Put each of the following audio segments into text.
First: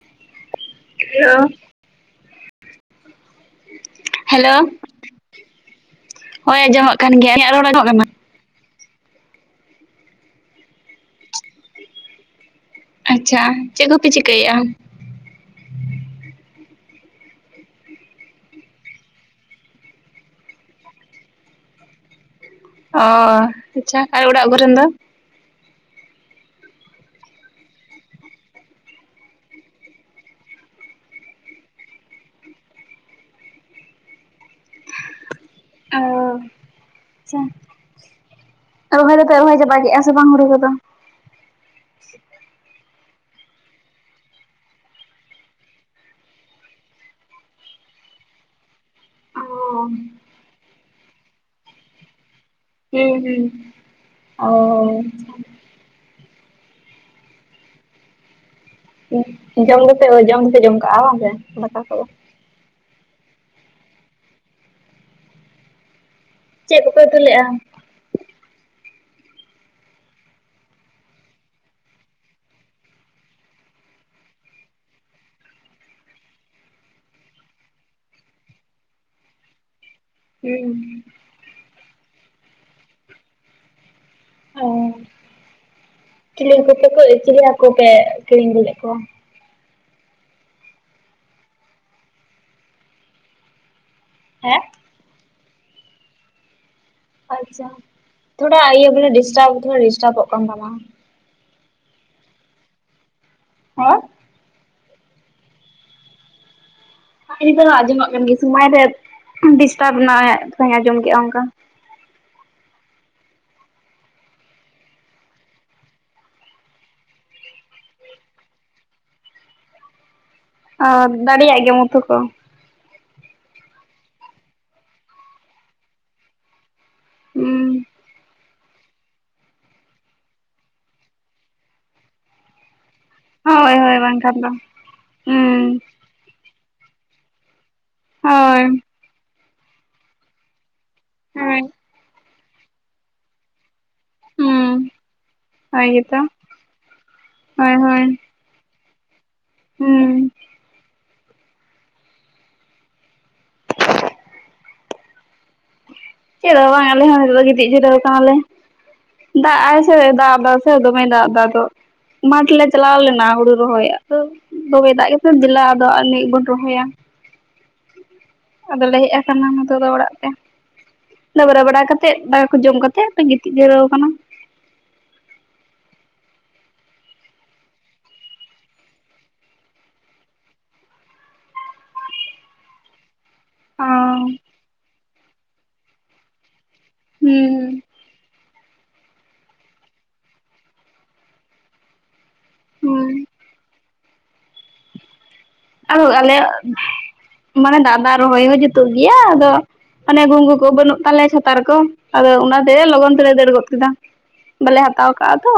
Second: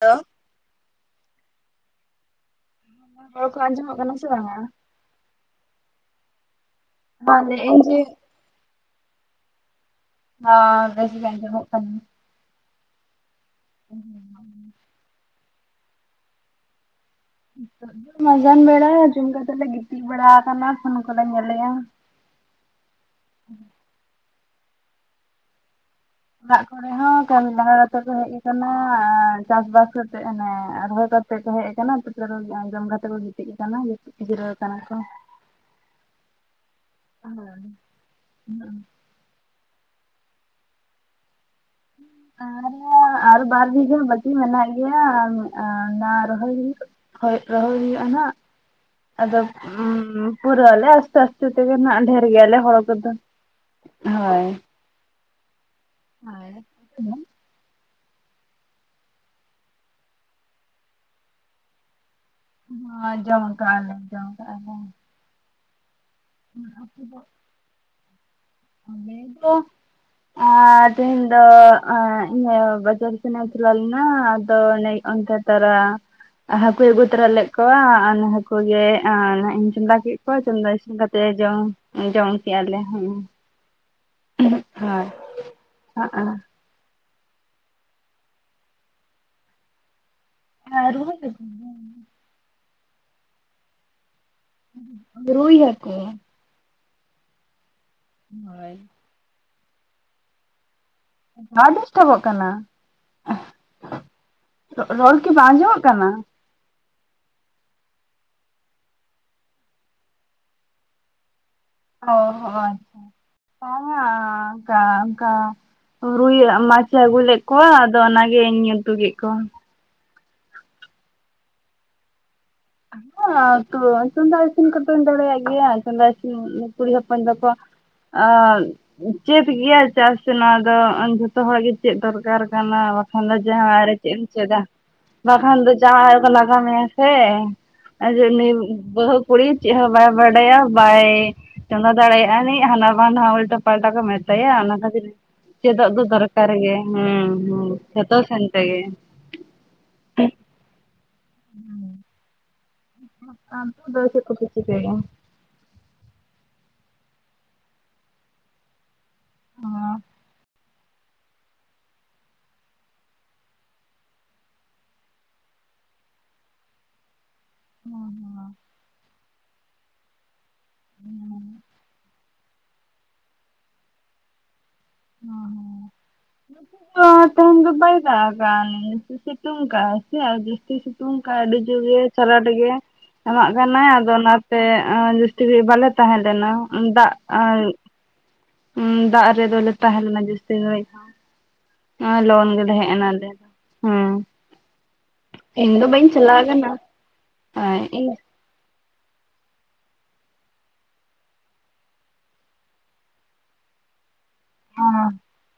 ᱞᱳ‌᱾ ᱞᱚ ᱚᱲ ᱠᱚ ᱟᱸᱡᱚᱢᱚᱜ ᱠᱟᱱᱟ ᱥᱮ ᱦᱮᱞᱳ ᱵᱟᱝᱼᱟ? ᱦᱳᱭ ᱟᱸᱡᱚᱢᱚᱜ ᱠᱟᱱ ᱜᱮᱭᱟ᱾ ᱦᱟᱸ ᱟᱞᱤᱧᱟᱹᱜ ᱞᱟᱹᱭᱮᱜ ᱨᱚᱲ ᱟᱹᱧ ᱟᱡᱚᱢᱚᱜ ᱡᱮ ᱠᱟᱱᱟ? ᱦᱚᱸ ᱵᱮᱥᱜᱮ ᱟᱡᱚᱢᱚᱜ ᱠᱟᱱᱟ ᱾ ᱟᱪᱪᱷᱟ ᱪᱮᱫ ᱠᱚᱯᱮ ᱪᱤᱠᱟ. ᱭᱮ-ᱟ? ᱢᱟᱡᱟᱱ ᱵᱮᱲᱟ ᱡᱚᱢ ᱠᱟᱛᱮᱫ ᱞᱮ ᱜᱤᱛᱤᱡ ᱵᱟᱲᱟ ᱟᱠᱟᱱᱟ ᱯᱷᱳᱱ ᱠᱚᱞᱮ ᱧᱮᱞᱮᱜᱼᱟ ᱾ ᱚ ᱟᱪᱪᱷᱟ ᱟᱨ ᱚᱲᱟᱜ ᱠᱚᱨᱮᱱ ᱫᱚ? ᱚᱲᱟᱜ ᱠᱚᱨᱮ ᱦᱚᱸ ᱠᱟᱹᱢᱤ ᱞᱟᱸᱜᱟ ᱠᱟᱛᱮᱜ ᱠᱚ ᱦᱮᱡ ᱟᱠᱟᱱᱟ ᱟᱨ ᱪᱟᱥ ᱵᱟᱥ ᱠᱟᱛᱮᱜ ᱦᱟᱱᱮ ᱨᱚᱦᱚᱭ ᱠᱟᱛᱮ ᱛᱮ ᱠᱚ ᱦᱮᱡ ᱟᱠᱟᱱᱟ ᱛᱟᱯᱨᱮ ᱡᱚᱢ ᱠᱟᱛᱮ ᱠᱚ ᱜᱤᱛᱤᱡ ᱟᱠᱟᱱᱟ ᱜᱤᱛᱤᱡ ᱡᱤᱨᱟᱹᱣ ᱠᱟᱱᱟ ᱠᱚ ᱾ ᱳ ᱟᱪᱪᱷᱟ ᱾ ᱨᱚᱦᱚᱭ ᱫᱚᱯᱮ ᱨᱚᱦᱚᱭ ᱪᱟᱵᱟ ᱠᱮᱫᱼᱟ ᱥᱮ ᱵᱟᱝ ᱦᱩᱲᱩ ᱠᱚᱫᱚ? ᱟᱣᱨᱤᱭᱟ ᱟᱨ ᱵᱟᱨ ᱵᱤᱜᱷᱟ. ᱵᱟᱹᱠᱤ ᱢᱮᱱᱟᱜ ᱜᱮᱭᱟ᱾ ᱚᱱᱟ ᱨᱚᱦᱚᱭ ᱦᱚᱭᱩᱜ ᱦᱳᱭ ᱨᱚᱦᱚᱭ ᱦᱚᱭᱩᱜ-ᱟ ᱱᱟᱜ ᱟᱫᱚ ᱚ ᱯᱩᱨᱟ. ᱟᱞᱮ ᱟᱥᱛᱮ ᱟᱥᱛᱮ ᱛᱮᱜᱮ ᱦᱟᱜ ᱰᱷᱮᱨ ᱜᱮᱭᱟᱞᱮ ᱦᱚᱲ ᱠᱚ ᱦᱩᱸ ᱫᱚ, ᱦᱩᱸ ᱦᱳᱭ ᱚ ᱾ [unintelligible] ᱡᱚᱢ ᱫᱚᱯᱮ ᱡᱚᱢ ᱫᱚᱯᱮ ᱡᱚᱢ ᱠᱟᱜᱼᱟ ᱵᱟᱝ ᱥᱮ ᱫᱟᱠᱟ ᱠᱚᱫᱚ ᱾ ᱦᱳᱭ ᱡᱚᱢ ᱠᱟᱜ ᱟ ᱞᱮ ᱡᱚᱢ ᱠᱚ ᱟᱫᱚ ᱾ ᱪᱮᱫ ᱠᱚᱯᱮ ᱩᱛᱩ [unintelligible] [unintelligible] [unintelligible] ᱟ ᱛᱮᱦᱮᱧ ᱫᱚ ᱮᱸᱜ ᱵᱟᱡᱟᱨ ᱥᱮᱱᱮ ᱪᱟᱞᱟᱣ ᱞᱮᱱᱟ ᱟᱫᱚ ᱚᱱᱮ ᱚᱱᱛᱮ ᱛᱟᱨᱟ ᱦᱟᱠᱩᱭ ᱟᱹᱜᱩ ᱛᱚᱨᱟ ᱞᱮᱫ ᱠᱚᱣᱟ ᱦᱟᱠᱩ ᱜᱮ ᱤᱧ ᱪᱚᱸᱫᱟ ᱠᱮᱫ ᱠᱚᱣᱟ ᱾ᱪᱚᱱᱫᱟ ᱦᱩᱸ ᱤᱥᱤᱱ ᱠᱟᱛᱮᱫ ᱞᱮ ᱡᱚᱢ ᱡᱚᱢ ᱠᱮᱜᱼᱟ ᱞᱮ ᱦᱮᱸ᱾ ᱚ ᱦᱳᱭ ᱦᱚᱸᱜᱼᱚ ᱪᱤᱞᱤᱠᱩᱯᱮ ᱪᱤᱞᱤ ᱦᱟᱹᱠᱩᱯᱮ ᱠᱤᱨᱤᱧ ᱟᱜᱩ ᱞᱮᱫ ᱠᱚᱣᱟ? [unintelligible] ᱦᱮᱸ? ᱨᱩᱭ ᱦᱟᱠᱩ ᱾ ᱟᱪᱪᱷᱟ ᱛᱷᱚᱲᱟ ᱦᱳᱭ ᱤᱭᱟᱹ ᱵᱚᱞᱮ ᱰᱤᱥᱴᱟᱵ ᱛᱷᱚᱲᱟ ᱰᱤᱥᱴᱟᱵᱚᱜ ᱠᱟᱱ ᱛᱟᱢᱟ ᱾ ᱦᱟ ᱰᱤᱥᱴᱟᱵᱚᱜ ᱠᱟᱱᱟ? ᱦᱮᱸ? ᱨᱚᱲ ᱠᱤ ᱵᱟᱝ ᱟᱡᱚᱢᱚᱜ ᱠᱟᱱᱟ? ᱱᱤᱛᱚᱜ ᱦᱚᱸ ᱟᱸᱡᱚᱢᱚᱜ ᱠᱟᱱ ᱜᱮ ᱥᱚᱢᱚᱭ ᱨᱮ ᱰᱤᱥᱴᱟᱵᱽ ᱱᱟᱜ ᱚᱭ ᱟᱸᱡᱚᱢ ᱠᱮᱫᱟ ᱚᱱᱠᱟ ᱾ ᱚ ᱟᱪᱪᱷᱟ, [unintelligible] ᱨᱩᱭ ᱢᱟᱪᱷᱮ ᱟᱹᱜᱩ ᱞᱮᱫ ᱠᱚᱣᱟ ᱟᱫᱚ ᱚᱱᱟᱜᱮ ᱤᱧ ᱩᱛᱩ ᱠᱮᱫ ᱠᱚᱣᱟ ᱾ ᱚ ᱫᱟᱲᱮᱭᱟᱜ ᱜᱮᱭᱟᱢ ᱩᱛᱩ ᱠᱚ? ᱦᱚᱸ ᱩᱛᱩ, ᱪᱚᱸᱫᱟ ᱤᱥᱤᱱ ᱠᱚᱫᱚᱧ ᱫᱟᱲᱮᱭᱟᱜ ᱜᱮᱭᱟ ᱾ᱪᱚᱸᱫᱟ ᱤᱥᱤᱱ ᱠᱩᱲᱤ ᱦᱚᱯᱚᱱ ᱫᱚᱠᱚ ᱦᱩᱸ ᱟᱻ ᱪᱮᱫ ᱜᱮᱭᱟ ᱪᱮᱫ ᱥᱮ ᱱᱚᱣᱟ ᱫᱚ ᱡᱷᱚᱛᱚ ᱦᱚᱲ ᱜᱮ ᱪᱮᱫ ᱫᱚᱨᱠᱟᱨ ᱠᱟᱱᱟ᱾ ᱵᱟᱠᱷᱟᱱ ᱫᱚ ᱦᱳᱭ ᱡᱟᱶᱟᱭ ᱨᱮ ᱦᱳᱭ ᱪᱮᱫ ᱮᱢ ᱵᱟᱝᱠᱷᱟᱱ ᱫᱚ ᱪᱮᱫᱟ, ᱵᱟᱠᱷᱟᱱ ᱦᱩᱸ ᱫᱚ ᱡᱟᱶᱟᱭ ᱠᱚ ᱞᱟᱜᱟᱣ ᱢᱮᱭᱟ ᱥᱮ᱾ ᱟᱨ ᱩᱱᱤ ᱦᱳᱭ ᱵᱟᱹᱦᱩ ᱠᱩᱲᱤ ᱪᱮᱫ ᱦᱚᱸ ᱵᱟᱭ ᱵᱟᱰᱟᱭᱟ, ᱵᱟᱭ ᱦᱳᱭ ᱪᱚᱸᱫᱟ ᱫᱟᱲᱮᱭᱟᱜ ᱦᱟᱱᱟ ᱵᱟ ᱱᱟᱣᱟ ᱩᱞᱴᱟ ᱯᱟᱞᱴᱟ ᱠᱚ ᱢᱮ ᱛᱟᱭᱟ ᱦᱩᱸ ᱚᱱᱟ ᱠᱷᱟᱹᱛᱤᱨ ᱦᱳᱭ ᱪᱮᱫᱚᱜ ᱫᱚ ᱜᱮᱛᱚ ᱫᱚᱨᱠᱟᱨ ᱜᱮ, ᱦᱩᱸ ᱦᱩᱸ ᱦᱳᱭ ᱦᱳᱭ ᱡᱷᱚᱛ ᱥᱮᱱ ᱛᱮᱜᱮ᱾ ᱦᱩᱸ᱾ ᱟᱢ ᱫᱚ ᱪᱮᱫᱽ ᱠᱚ ᱯᱮ ᱪᱤᱠᱟᱹᱭᱮᱜ-ᱟ? ᱪᱮᱫᱽ ᱦᱚᱸ ᱵᱟᱝ ᱟᱞᱮ ᱦᱚᱸ ᱱᱤᱛᱚᱜ ᱫᱚ ᱜᱤᱛᱤᱡ ᱡᱤᱨᱟᱹᱣ ᱟᱠᱟᱱᱟᱞᱮ᱾ ᱫᱟᱜ ᱟᱭ ᱥᱮ ᱫᱟᱜ ᱮᱫᱟ ᱥᱮ ᱫᱚᱢᱮᱭ ᱫᱟᱜ ᱫᱟ ᱟᱫᱚ ᱢᱟᱴᱷ ᱞᱮ ᱪᱟᱞᱟᱣ ᱞᱮᱱᱟ ᱦᱩᱲᱩ ᱨᱚᱦᱚᱭ᱾ ᱫᱚᱢᱮ ᱫᱟᱜ [unintelligible] ᱫᱮᱞᱟ ᱟᱫᱚ ᱟᱱᱤᱜ ᱵᱚᱱ ᱨᱚᱦᱚᱭᱟ᱾ [inaudible] ᱟᱫᱚᱞᱮ ᱦᱮᱡ ᱟᱠᱟᱱᱟ ᱱᱤᱛᱚᱜ ᱫᱚ ᱚᱲᱟᱜ ᱛᱮ, ᱰᱟᱹᱵᱨᱟᱹ ᱵᱟᱲᱟ ᱠᱟᱛᱮ ᱫᱟᱠᱟ ᱠᱚ ᱡᱚᱢ ᱠᱟᱛᱮ ᱜᱤᱛᱤᱡ ᱡᱟᱹᱨᱟᱹᱣ ᱟᱠᱟᱱᱟ᱾ [inaudible] [unintelligible] ᱛᱮᱦᱮᱧ ᱫᱚ ᱵᱟᱭ ᱫᱟᱜ ᱫᱟ ᱥᱤᱛᱩᱝ ᱠᱟᱜ ᱟᱭ [unintelligible] ᱡᱟᱥᱛᱤ ᱥᱤᱛᱩᱝ ᱠᱟᱜ-ᱟᱭ ᱟᱹᱰᱤ ᱡᱩᱨ ᱜᱮ ᱪᱟᱨᱟᱴ ᱜᱮ᱾ ᱮᱢᱟᱜ ᱠᱟᱱᱟᱭ ᱟᱫᱚ ᱦᱩᱸ ᱚᱱᱟᱛᱮ ᱡᱟᱥᱛᱤ ᱜᱷᱟᱲᱤᱡ ᱵᱟᱞᱮ ᱛᱟᱦᱮᱸᱞᱮᱱᱟ, ᱫᱟᱜ ᱩᱸ ᱫᱟᱜ ᱨᱮᱫᱚᱞᱮ ᱛᱟᱦᱮᱸ ᱞᱮᱱᱟ ᱡᱟᱹᱥᱛᱤ ᱜᱷᱟᱲᱤᱜ᱾ ᱞᱚᱜᱚᱱ ᱜᱮᱞᱮ ᱦᱮᱡ ᱮᱱᱟ ᱦᱩᱸ ᱞᱮ, ᱦᱩᱸ᱾ ᱟᱫᱚ ᱟᱞᱮᱭᱟᱜ, ᱢᱟᱱᱮ ᱟᱨ ᱫᱟᱜ ᱤᱧ ᱫᱟᱜ ᱨᱚᱦᱚᱭ ᱦᱚᱸ ᱡᱩᱛᱩᱜ ᱜᱮᱭᱟ, ᱟᱫᱚ ᱟᱱᱮ ᱜᱩᱝᱜᱩ ᱠᱚ ᱵᱟᱹᱱᱩᱜ ᱛᱟᱞᱮ ᱪᱷᱟᱛᱟᱨ ᱠᱚ, ᱟᱫᱚ ᱚᱱᱟᱛᱮ ᱞᱚᱜᱚᱱ ᱛᱮᱞᱮ ᱫᱟᱹᱲ ᱜᱚᱫ ᱠᱮᱫᱟ᱾ ᱵᱟᱞᱮ ᱦᱟᱛᱟᱣ ᱠᱟᱜᱼᱟ ᱛᱚ,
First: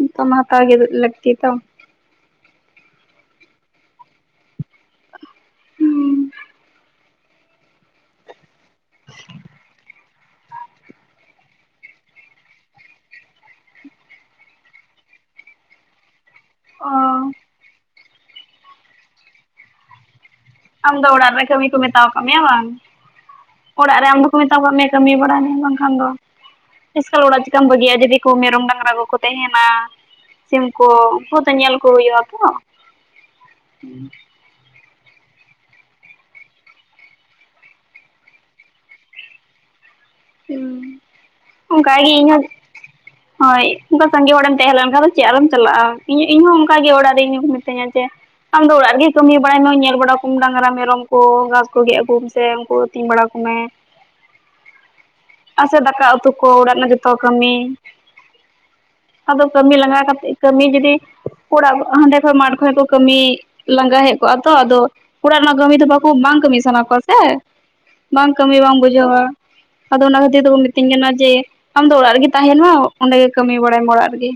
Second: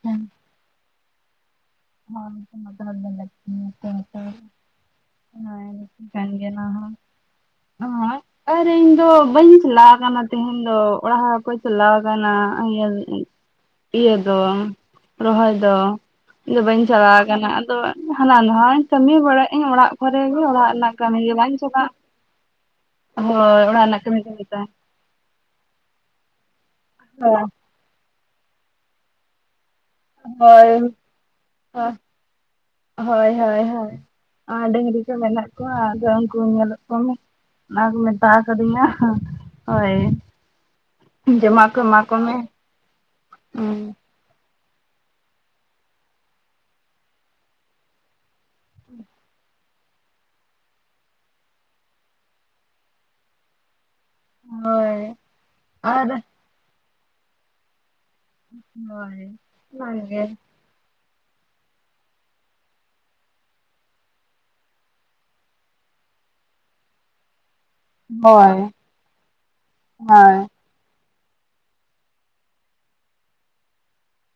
ᱱᱤᱛ ᱢᱟ ᱦᱟᱛᱟᱣ ᱜᱮ ᱞᱟᱹᱠᱛᱤ ᱛᱚ ᱾ [unintelligible] [unintelligible] ᱟᱨ ᱤᱧ ᱫᱚ ᱵᱟᱹᱧ ᱪᱟᱞᱟᱣ ᱟᱠᱟᱱᱟ ᱛᱮᱦᱮᱧ ᱫᱚ, ᱚᱲᱟᱜ ᱠᱚ ᱪᱟᱞᱟᱣ ᱟᱠᱟᱱᱟ, ᱤᱭᱟᱹ ᱤᱭᱟᱹ ᱫᱚ, ᱨᱚᱦᱚᱭ ᱫᱚ᱾ ᱤᱧ ᱫᱚ ᱵᱟᱹᱧ ᱚ ᱪᱟᱞᱟᱣ ᱠᱟᱱᱟ, ᱟᱫᱚ ᱦᱟᱱᱟ ᱱᱟᱣᱟᱧ ᱠᱟᱹᱢᱤ ᱵᱟᱲᱟᱭ ᱟᱹᱧ ᱚᱲᱟᱜ ᱠᱚᱨᱮ ᱜᱮ, ᱚᱲᱟᱜ ᱨᱮᱱᱟᱜ ᱟᱢ ᱫᱚ ᱜᱮ ᱚᱲᱟᱜ ᱨᱮ ᱵᱟᱝ ᱠᱟᱹᱢᱤ ᱠᱚ ᱪᱟᱵᱟᱜ ᱢᱮᱛᱟᱣ ᱟᱠᱟᱫ ᱢᱮᱭᱟ ᱵᱟᱝ? ᱦᱳᱭ ᱚᱲᱟᱜ ᱨᱮᱱᱟᱜ ᱨᱮ ᱠᱟᱹᱢᱤ ᱟᱢ ᱠᱚ ᱫᱚᱠᱚ ᱢᱮᱛᱟᱣ ᱢᱮᱛᱟᱜ ᱟᱠᱟᱫ ᱢᱮᱭᱟ ᱠᱟᱹᱢᱤ ᱵᱟᱲᱟᱭ ᱢᱮ ᱵᱟᱝᱠᱷᱟᱱ ᱫᱚ, ᱮᱥᱠᱟᱨ ᱚᱲᱟᱜ ᱪᱤᱠᱟᱢ ᱵᱟᱹᱜᱤᱭᱟᱜ-ᱟ, ᱡᱩᱫᱤ ᱠᱚ ᱢᱮᱨᱚᱢ, ᱰᱟᱝᱨᱟ ᱠᱚᱠᱚ ᱛᱟᱦᱮᱱᱟ ᱾ ᱦᱳᱭ ᱥᱤᱢᱠᱩ ᱩᱱᱠᱩ ᱫᱚ ᱧᱮᱞ ᱠᱚ ᱦᱩᱭᱩᱜ ᱟ ᱛᱚ ᱾ ᱰᱟᱝᱜᱽᱨᱤ ᱠᱚ ᱢᱮᱱᱟᱜ ᱠᱚᱣᱟ ᱟᱫᱚ ᱩᱱᱠᱩ ᱧᱮᱞᱚᱜ ᱠᱚᱢᱮ᱾ ᱚᱱᱟ ᱠᱚ ᱢᱮᱛᱟᱣ ᱠᱟᱫᱤᱧᱟ, ᱦᱳᱭ ᱾ ᱚᱱᱠᱟ ᱤᱧ ᱦᱚᱸ, ᱦᱳᱭ᱾ ᱥᱟᱸᱜᱮ ᱦᱚᱲᱮᱢ ᱛᱟᱦᱮᱸ ᱞᱮᱱᱠᱷᱟᱱ ᱫᱚ ᱪᱮᱫᱽ ᱟᱫᱚᱢ ᱪᱟᱞᱟᱜᱼᱟ, ᱤᱧᱦᱚᱸ ᱚᱱᱠᱟ ᱜᱮ ᱚᱲᱟᱜ ᱨᱮ ᱤᱧ ᱦᱚᱸ ᱠᱚ ᱢᱤᱛᱟᱹᱧᱟ ᱡᱮ ᱟᱢᱫᱚ ᱚᱲᱟᱜ ᱨᱮᱜᱮ ᱠᱟᱹᱢᱤ ᱵᱟᱲᱟᱭ ᱢᱮ, ᱧᱮᱞ ᱵᱟᱲᱟᱠᱚᱢ ᱰᱟᱝᱜᱽᱨᱟ ᱢᱮᱨᱚᱢ ᱠᱚ, ᱜᱷᱟᱥ ᱠᱚ ᱜᱮᱫ ᱟᱜᱩᱭ ᱢᱮ ᱥᱮ ᱩᱱᱠᱩ ᱠᱚ ᱟᱹᱛᱤᱧ ᱵᱟᱲᱟ ᱠᱩᱢᱮ᱾ ᱦᱳᱭ᱾ ᱟᱨ ᱥᱮ ᱫᱟᱠᱟ ᱩᱛᱩ ᱠᱚ ᱚᱲᱟᱜ ᱨᱮᱱᱟᱜ ᱡᱚᱛᱚ ᱠᱟᱹᱢᱤ᱾ ᱦᱳᱭ ᱟᱫᱚ ᱠᱟᱢᱤ ᱞᱟᱸᱜᱟ ᱠᱟᱛᱮᱫ, ᱚᱱᱟᱜᱮ ᱠᱟᱹᱢᱤ ᱡᱩᱫᱤ ᱚᱲᱟᱜ, ᱦᱟᱸᱰᱮ ᱠᱷᱚᱱ ᱢᱟᱴᱷ ᱠᱷᱚᱡ ᱠᱚ ᱠᱟᱹᱢᱤ ᱞᱟᱸᱜᱟ ᱦᱮᱡ ᱠᱚᱜ-ᱟ, ᱛᱚ ᱟᱫᱚ ᱚᱲᱟᱜ ᱨᱮᱱᱟᱜ ᱠᱟᱹᱢᱤ ᱫᱚ ᱵᱟᱠᱚ ᱵᱟᱝ ᱠᱟᱹᱢᱤ ᱥᱟᱱᱟ ᱠᱚᱣᱟ ᱥᱮ, ᱵᱟᱝ ᱠᱟᱹᱢᱤ ᱦᱳᱭ ᱵᱟᱢ ᱵᱩᱡᱷᱟᱹᱣᱟ᱾ ᱟᱫᱚ ᱚᱱᱟ ᱠᱷᱟᱹᱛᱤᱨ ᱦᱳᱭ ᱛᱮᱠᱚ ᱢᱤᱛᱟᱹᱧ ᱠᱟᱱᱟ ᱡᱮ, ᱟᱢ ᱫᱚ ᱚᱲᱟᱜ ᱨᱮᱜᱮ ᱛᱟᱦᱮᱱ ᱢᱟ ᱚᱸᱰᱮ ᱜᱮ ᱠᱟᱹᱢᱤ ᱵᱟᱲᱟᱭᱟᱢ ᱚᱲᱟᱜ ᱨᱮᱜᱮ᱾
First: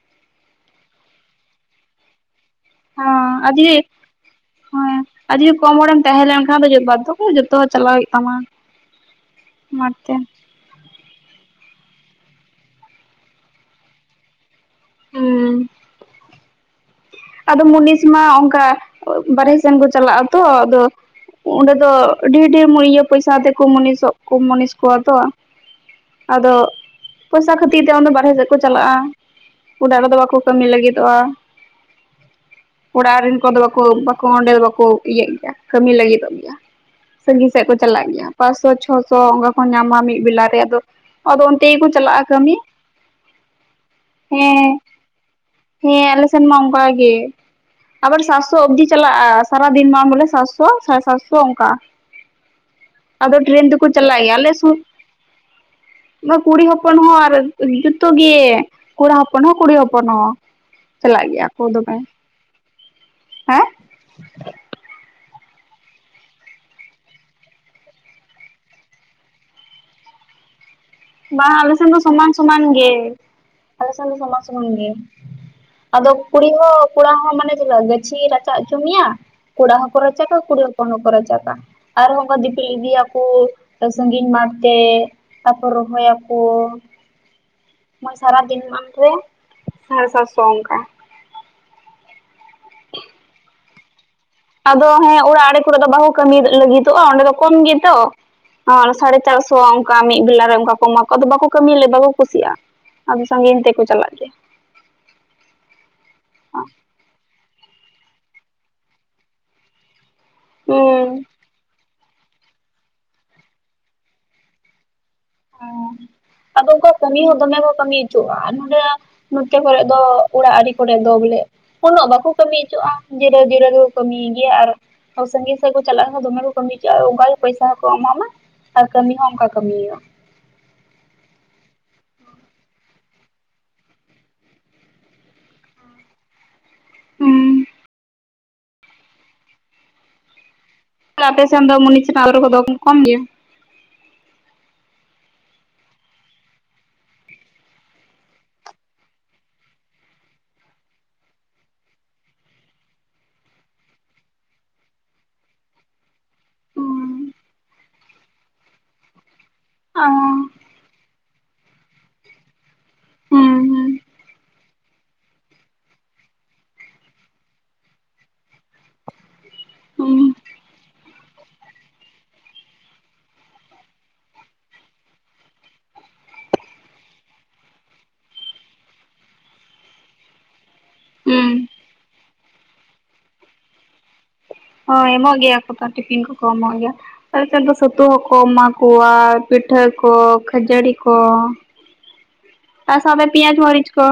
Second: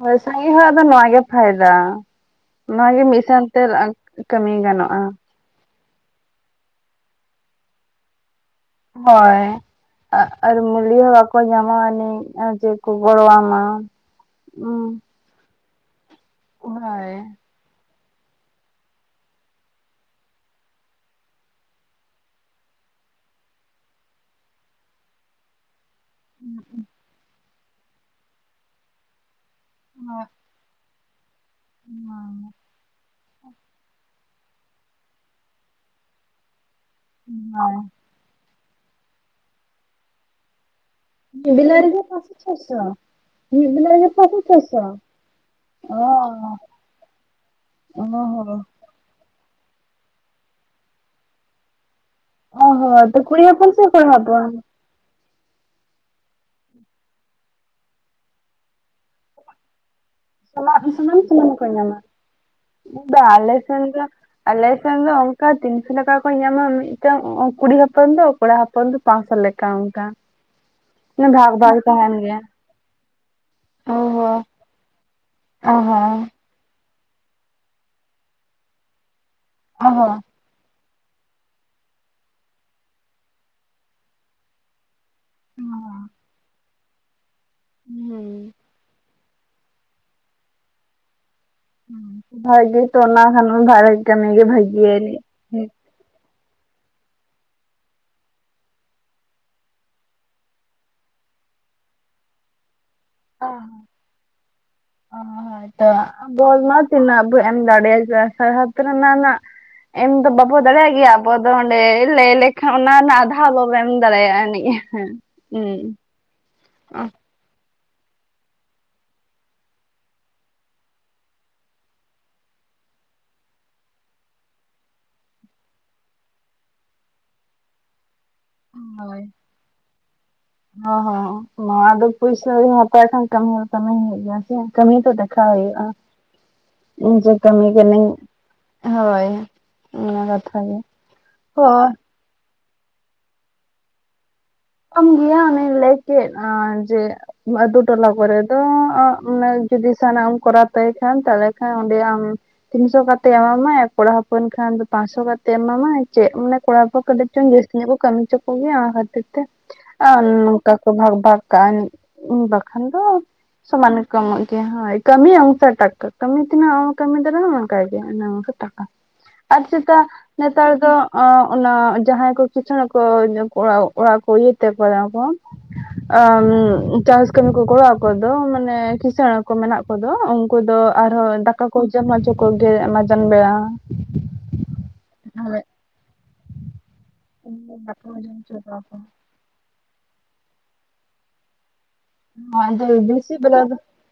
ᱦᱳᱭ ᱥᱟᱺᱜᱤ ᱦᱚᱲᱟᱜ ᱫᱚ ᱱᱚᱣᱟ ᱜᱮ ᱯᱷᱟᱭᱫᱟ ᱾ ᱱᱚᱣᱟ ᱜᱮ ᱦᱚᱸ ᱢᱤᱫ ᱟᱨ ᱥᱟᱶᱛᱮ ᱡᱩᱫᱤ ᱠᱟᱹᱢᱤ ᱜᱟᱱᱚᱜ-ᱟ᱾ ᱦᱮᱸ ᱟᱨ ᱡᱩᱫᱤ ᱠᱚᱢ ᱦᱚᱲᱮᱢ ᱛᱟᱦᱮᱸ ᱞᱮᱱ ᱠᱷᱟᱱ, ᱵᱟᱫᱽᱫᱷᱚᱠᱚᱨ ᱡᱚᱛᱚ ᱪᱟᱞᱟᱜ ᱦᱩᱭᱩᱜ ᱛᱟᱢᱟ᱾ ᱦᱳᱭ ᱢᱟᱴᱷ ᱛᱮ ᱾ ᱟᱨ ᱢᱩᱞᱤᱭᱟ ᱦᱚᱸ ᱵᱟᱠᱚ ᱧᱟᱢᱟᱱᱤᱡ ᱟᱨ ᱡᱮ ᱠᱚ ᱜᱚᱲᱚᱣᱟᱢᱟ ᱾ ᱦᱩᱸ ᱾ ᱦᱟᱭ ᱾ ᱟᱫᱚ ᱢᱩᱚᱱᱤᱥ ᱢᱟ ᱚᱱᱠᱟ ᱵᱟᱨᱦᱮ ᱥᱮᱱ ᱠᱚ ᱪᱟᱞᱟᱜ ᱟᱛᱚ ᱟᱫᱚ ᱚᱸᱰᱮ ᱫᱚ ᱰᱷᱮᱨ ᱰᱷᱮᱨ ᱤᱭᱟᱹ ᱯᱚᱭᱥᱟ ᱛᱮᱠᱚ ᱢᱩᱱᱤᱥᱚᱜ ᱠᱚ ᱢᱩᱱᱤᱥ ᱠᱚᱣᱟ ᱛᱚ ᱾ ᱟᱫᱚ ᱯᱩᱭᱥᱟ ᱠᱷᱟᱹᱛᱤᱨ ᱛᱮ ᱚᱱᱰᱮ ᱵᱟᱨᱦᱮ ᱥᱮᱫ ᱠᱚ ᱪᱟᱞᱟᱜᱼᱟ᱾ ᱚᱲᱟᱜ ᱨᱮᱫᱚ ᱦᱳᱭ, ᱵᱟᱠᱚ ᱠᱟᱹᱢᱤ ᱞᱟᱹᱜᱤᱫᱚᱜᱼᱟ ᱚᱲᱟᱜ ᱨᱮᱱ ᱠᱚᱫᱚ ᱵᱟᱠᱚ ᱠᱚ ᱚᱸᱰᱮ ᱫᱚ ᱵᱟᱠᱚ ᱤᱭᱟᱹᱜ ᱜᱮᱭᱟ ᱠᱟᱹᱢᱤ ᱞᱟᱹᱜᱤᱫᱚᱜ ᱜᱮᱭᱟ ᱥᱟᱺᱜᱤᱧ ᱥᱮᱫ ᱠᱚ ᱦᱳᱭ, ᱪᱟᱞᱟᱜ ᱜᱮᱭᱟ᱾ ᱯᱟᱸᱪᱥᱚ ᱪᱷᱚᱥᱚ ᱚᱝᱠᱟ ᱠᱚ ᱧᱟᱢᱟ ᱢᱤᱫ ᱵᱮᱞᱟ ᱨᱮ ᱟᱫᱚ ᱟᱫᱚ ᱢᱤᱜ ᱚᱱᱛᱮ ᱜᱮᱠᱚ ᱵᱤᱞᱟᱨᱮᱜᱮ ᱪᱟᱞᱟᱜᱼᱟ ᱯᱟᱸᱪᱥᱚ ᱠᱟᱹᱢᱤ ᱪᱷᱚᱥᱚ ᱢᱤᱜ ᱵᱤᱞᱟ ᱨᱮ ᱦᱮᱸ ᱦᱮᱸ ᱟᱞᱮ ᱥᱮᱱ ᱢᱟ ᱚᱱᱠᱟ ᱜᱮ ᱚ ᱟᱵᱟᱨ ᱦᱚᱸ ᱥᱟᱛᱥᱚ ᱚᱵᱫᱤ ᱪᱟᱞᱟᱜᱼᱟ ᱥᱟᱨᱟᱫᱤᱱ ᱵᱟᱝ ᱵᱚᱞᱮ ᱥᱟᱛᱥᱚ ᱥᱟᱲᱮ ᱥᱟᱛᱥᱚ ᱚᱝᱠᱟ᱾ ᱚ ᱦᱚᱸ ᱛᱚ ᱟᱫᱚ ᱠᱩᱲᱤ ᱴᱨᱮᱱ ᱦᱚᱯᱚᱱ ᱥᱮ ᱛᱮᱠᱚ ᱠᱚᱲᱟ ᱪᱟᱞᱟᱜ ᱜᱮᱭᱟ ᱟᱞᱮ ᱦᱚᱯᱚᱱ ᱥᱩᱨ ᱚᱸᱭ ᱠᱩᱲᱤ ᱦᱚᱯᱚᱱ ᱦᱚᱸ ᱟᱨ ᱡᱚᱛᱚ ᱜᱮ᱾ ᱠᱚᱲᱟ ᱦᱚᱯᱚᱱ ᱦᱚᱸ ᱠᱩᱲᱤ ᱦᱚᱯᱚᱱ ᱦᱚᱸ᱾ [inaudible] ᱪᱟᱞᱟᱜ ᱜᱮᱭᱟ ᱠᱚ ᱫᱚᱢᱮ ᱟᱞᱮ ᱦᱮᱸ ᱥᱮᱱ ᱜᱮ ᱟᱞᱮ ᱥᱮᱱ ᱫᱚ ᱚᱝᱠᱟ ᱛᱤᱱ ᱥᱚ ᱴᱟᱠᱟ ᱠᱚ ᱧᱟᱢᱟ ᱢᱤᱫᱴᱟᱝ ᱠᱩᱲᱤ ᱦᱚᱯᱚᱱ ᱟ ᱠᱚᱲᱟ ᱦᱚᱯᱚᱱ ᱫᱚ ᱯᱟᱥᱚ ᱞᱮᱠᱟ ᱚᱝᱠᱟ᱾ ᱵᱟᱝᱟ ᱟᱞᱮ ᱥᱮᱱ ᱫᱚ ᱥᱚᱢᱟᱱ ᱥᱚᱢᱟᱱ ᱜᱮ, ᱟᱞᱮ ᱚ ᱥᱮᱱ ᱫᱚ ᱥᱚᱢᱟᱱ ᱥᱚᱢᱟᱱ ᱜᱮ᱾ ᱟᱫᱚ ᱦᱚᱸ ᱠᱩᱲᱤ ᱦᱚᱸ ᱠᱚᱲᱟ ᱦᱚ ᱢᱟᱱᱮ ᱪᱮᱞᱠᱟ ᱜᱟᱹᱪᱷᱤ ᱨᱟᱪᱟᱜ ᱚᱪᱚ ᱢᱮᱭᱟ? ᱠᱳᱲᱟ ᱚ ᱦᱚᱸᱠᱚ ᱦᱚᱸ ᱨᱟᱪᱟ ᱜᱟ ᱠᱩᱲᱤ ᱦᱚᱯᱚᱱ ᱦᱚᱸ ᱠᱚ ᱪᱟᱪᱟᱜᱟ ᱟᱨᱦᱚ ᱚᱝᱠᱟ ᱫᱤᱯᱤᱞ ᱤᱫᱤᱭᱟᱠᱚ ᱥᱟᱜᱤᱧ ᱢᱟᱴ ᱛᱮ᱾ ᱛᱟᱯᱚᱨ ᱨᱚᱦᱚᱭᱟᱠᱚ ᱾ ᱥᱟᱨᱟ ᱫᱤᱱ ᱢᱟᱱᱨᱮ ᱥᱟᱲᱮ ᱥᱟᱛ ᱥᱚ ᱚᱝᱠᱟ᱾ ᱵᱷᱜ ᱛᱚ ᱚᱱᱟ ᱠᱷᱟᱱ ᱢᱟ ᱵᱷᱟᱜᱮ᱾ ᱠᱟᱹᱢᱤ ᱜᱮ ᱵᱷᱟᱹ ᱟᱫᱚ ᱦᱮᱸ ᱚᱲᱟᱜ ᱨᱮ ᱠᱚᱨᱮ ᱫᱚ ᱵᱟᱦᱩ ᱠᱟᱹᱢᱤ ᱞᱟᱹᱜᱤᱫᱚᱜᱼᱟ ᱚᱸᱰᱮ ᱫᱚ ᱠᱚᱢ ᱜᱮᱛᱚ᱾ ᱚᱸ ᱥᱟᱲᱮ ᱪᱟᱨᱥᱚ ᱚᱝᱠᱟ ᱢᱤᱜ ᱵᱮᱞᱟᱨᱮ ᱚᱝᱠᱟ ᱠᱚ ᱮᱢᱟ ᱠᱚᱣᱟ ᱟᱫᱚ ᱵᱟᱠᱚ ᱠᱟᱹᱢᱤᱭ ᱞᱮᱭᱟ ᱵᱟᱠᱚ ᱠᱩᱥᱤᱭᱟᱜᱼᱟ᱾ ᱟᱫᱚ ᱥᱟᱜᱮᱧ ᱛᱮᱠᱚ ᱪᱟᱞᱟᱜ ᱜᱮᱭᱟ᱾ ᱚ, ᱦᱚᱭ ᱛᱚ ᱟᱫᱚ ᱢᱟ ᱛᱤᱱᱟᱹᱜ ᱟᱹᱵᱤᱱᱟᱜ ᱫᱟᱲᱮ [unintelligible] ᱮᱢ ᱫᱚ ᱵᱟᱯ ᱵᱚ ᱫᱟᱲᱮᱭᱟᱜ ᱦᱩᱸ ᱜᱮᱭᱟ ᱟᱵᱚ ᱫᱚ ᱚᱸᱰᱮ ᱞᱟᱹᱭ ᱞᱮᱠᱷᱟᱱ ᱚᱱᱟ ᱨᱮᱱᱟᱜ ᱟᱫᱷᱟ ᱟᱵᱟᱚᱵᱚ ᱮᱢ ᱫᱟᱲᱮᱭᱟᱜᱼᱟ ᱮᱱᱤᱡ ᱮᱸ ᱦᱮᱸ᱾ ᱦᱩᱸ ᱟᱫᱚ ᱚᱝᱠᱟ ᱠᱟᱹᱢᱤ ᱦᱚᱸ ᱫᱚᱢᱮ ᱠᱚ ᱠᱟᱹᱢᱤᱭ ᱼᱟ ᱱᱚᱰᱮ ᱱᱚᱛᱮ ᱠᱚᱨᱮ ᱫᱚ ᱟᱲᱟᱜ ᱟᱲᱮ ᱠᱚᱨᱮ ᱫᱚ ᱵᱚᱞᱮ ᱩᱱᱟᱹᱜ ᱵᱟᱠᱚ ᱠᱟᱹᱢᱤ ᱦᱚᱪᱚᱣᱟᱜᱼᱟ ᱡᱤᱨᱟᱹᱣ ᱡᱤᱨᱟᱹᱣ ᱨᱮᱠᱚ ᱠᱟᱹᱢᱤ ᱜᱮᱭᱟ ᱟᱨ ᱥᱟᱺᱜᱤ ᱥᱟᱜ ᱠᱚ ᱪᱟᱞᱟᱜ ᱦᱚᱸ ᱫᱚᱢᱮ ᱠᱚ ᱠᱟᱹᱢᱤ ᱠᱮᱜ-ᱟ ᱚᱝᱠᱟᱜᱮ ᱯᱚᱭᱥᱟ ᱦᱚᱸᱠᱚ ᱮᱢᱟᱢᱟ᱾ ᱟᱨ ᱠᱟᱹᱢᱤ ᱦᱚᱸ ᱚᱝᱠᱟ ᱠᱟᱹᱢ ᱦᱩᱭᱩᱜ-ᱟ᱾ ᱚ ᱦᱚᱸᱦᱚᱸ᱾ ᱱᱚᱣᱟ ᱫᱚ ᱯᱩᱭᱥᱟᱹᱧ ᱦᱟᱛᱟᱣ ᱠᱷᱟᱱ ᱠᱟᱹᱢᱤ ᱦᱚᱸ ᱠᱟᱹᱢᱤ ᱦᱩᱭᱩᱜ ᱜᱮᱭᱟ ᱥᱮ ᱠᱟᱹᱢᱤ ᱛᱚ ᱫᱮᱠᱷᱟᱣ ᱦᱩᱭᱩᱜᱼᱟ᱾ ᱤᱧ ᱪᱮᱜ ᱦᱩᱸ ᱠᱟᱹᱢᱤ ᱠᱟᱹᱱᱟᱹᱧ ᱦᱳᱭ ᱚᱱᱟ ᱠᱟᱛᱷᱟ ᱜᱮ᱾ ᱟᱯᱮ ᱥᱮᱱ ᱫᱚ ᱦᱳᱭ ᱢᱩᱱᱤᱥ ᱨᱮᱱᱟᱜ [unintelligible] ᱠᱚᱫᱚ ᱠᱚ ᱠᱚᱢ ᱜᱮᱭᱟ? ᱠᱚᱢ ᱜᱮᱭᱟ ᱚᱱᱚᱧ ᱞᱟᱹᱭ ᱠᱮᱫ ᱡᱮ ᱟᱛᱩ ᱴᱚᱞᱟ ᱠᱚᱨᱮ ᱫᱚ ᱚᱸᱜ ᱡᱩᱫᱤ ᱥᱟᱱᱟ-ᱟᱢ ᱠᱚᱨᱟᱣ ᱛᱟᱭᱟ ᱠᱷᱟᱱ ᱛᱟᱦᱚᱞᱮ ᱠᱷᱟᱱ ᱚᱸᱰᱮ ᱟᱢ ᱛᱤᱱᱥᱚ ᱠᱚᱛᱮᱜ ᱮᱢᱟᱢᱟᱭ ᱟᱨ ᱠᱚᱲᱟ ᱦᱚᱯᱚᱱ ᱠᱷᱟᱱ ᱫᱚ ᱯᱟᱸᱪᱥᱚ ᱠᱟᱛᱮ ᱮᱢᱟᱢᱟᱭ ᱪᱮᱜ ᱢᱟᱱᱮ ᱠᱚᱲᱟ ᱦᱚᱯᱚᱱ ᱠᱟᱹᱴᱤᱡ ᱪᱩᱞᱩᱝᱡᱟᱹᱥᱛᱤ ᱧᱚᱜ ᱠᱚ ᱠᱟᱹᱢᱤ ᱦᱚᱪᱚ ᱠᱚᱜᱮᱭᱟ ᱚᱱᱟ ᱠᱷᱟᱹᱛᱤᱨ ᱛᱮ ᱟᱨ ᱦᱩᱸ ᱱᱚᱝᱠᱟ ᱠᱚ ᱵᱷᱟᱜᱽ ᱵᱷᱟᱜᱽ ᱠᱟᱜᱼᱟ ᱱᱤᱡ᱾ ᱵᱟᱠᱷᱟᱱ ᱫᱚ ᱥᱚᱢᱟᱱ ᱦᱩᱸ ᱜᱮᱠᱚ ᱮᱢᱚᱜ ᱜᱮᱭᱟ ᱦᱚᱭ᱾ ᱠᱟᱹᱢᱤ ᱚᱝᱥᱟᱨ ᱴᱟᱠᱟ ᱠᱟᱹᱢᱤ ᱛᱱᱟ ᱟᱢᱮᱢ ᱠᱟᱹᱢᱤ ᱫᱟᱨᱮᱟᱜᱼᱟ ᱚᱝᱠᱟᱜᱮ ᱟᱱᱮ ᱟᱝᱠᱟ ᱴᱟᱠᱟ᱾ ᱟᱨᱟᱪᱪᱷᱟᱛᱟ ᱦᱩᱸ ᱱᱮᱛᱟᱨ ᱫᱚ ᱚᱱᱟ ᱡᱟᱦᱟᱸᱭ ᱠᱚ [unintelligible] [unintelligible] ᱟᱸ ᱪᱟᱥ ᱠᱟᱹᱢᱤ ᱠᱚ ᱜᱚᱲᱚ ᱟᱠᱚᱫᱚ ᱢᱟᱱᱮ ᱠᱤᱸᱤᱥᱟᱹᱬ ᱠᱚ ᱢᱮᱱᱟᱜ ᱠᱚᱫᱚ ᱩᱝᱠᱩ ᱫᱚ ᱟᱨᱦᱚᱸ ᱦᱩᱸ ᱫᱟᱠᱟ ᱠᱚ ᱡᱚᱢᱼᱟ ᱡᱚᱠᱷᱚᱱ ᱜᱮ ᱢᱟᱡᱟᱱ ᱵᱮᱲᱟ ᱦᱳᱭ ᱮᱢᱚᱜ ᱜᱮᱭᱟ ᱠᱚ ᱛᱚ ᱴᱤᱯᱷᱤᱱ ᱠᱚᱠᱚ ᱮᱢᱚᱜ ᱜᱮᱭᱟ ᱛᱟᱦᱚᱞᱮᱠᱷᱟᱱ ᱫᱚ ᱥᱚᱛᱚ ᱫᱟᱠᱟ ᱡᱚᱢ ᱠᱚᱠᱚ ᱦᱚᱪᱚ ᱮᱢᱟ ᱠᱚᱣᱟ᱾ ᱯᱤᱴᱷᱟᱹ ᱠᱚ ᱠᱷᱟᱹᱡᱟᱹᱲᱤ ᱠᱚ᱾ ᱠᱚ ᱟᱨ ᱥᱟᱶ ᱛᱮ ᱵᱮᱥᱤ ᱯᱤᱭᱟᱡᱽ ᱵᱮᱞᱟ ᱫᱚ ᱢᱟᱹᱨᱤᱪ ᱠᱚ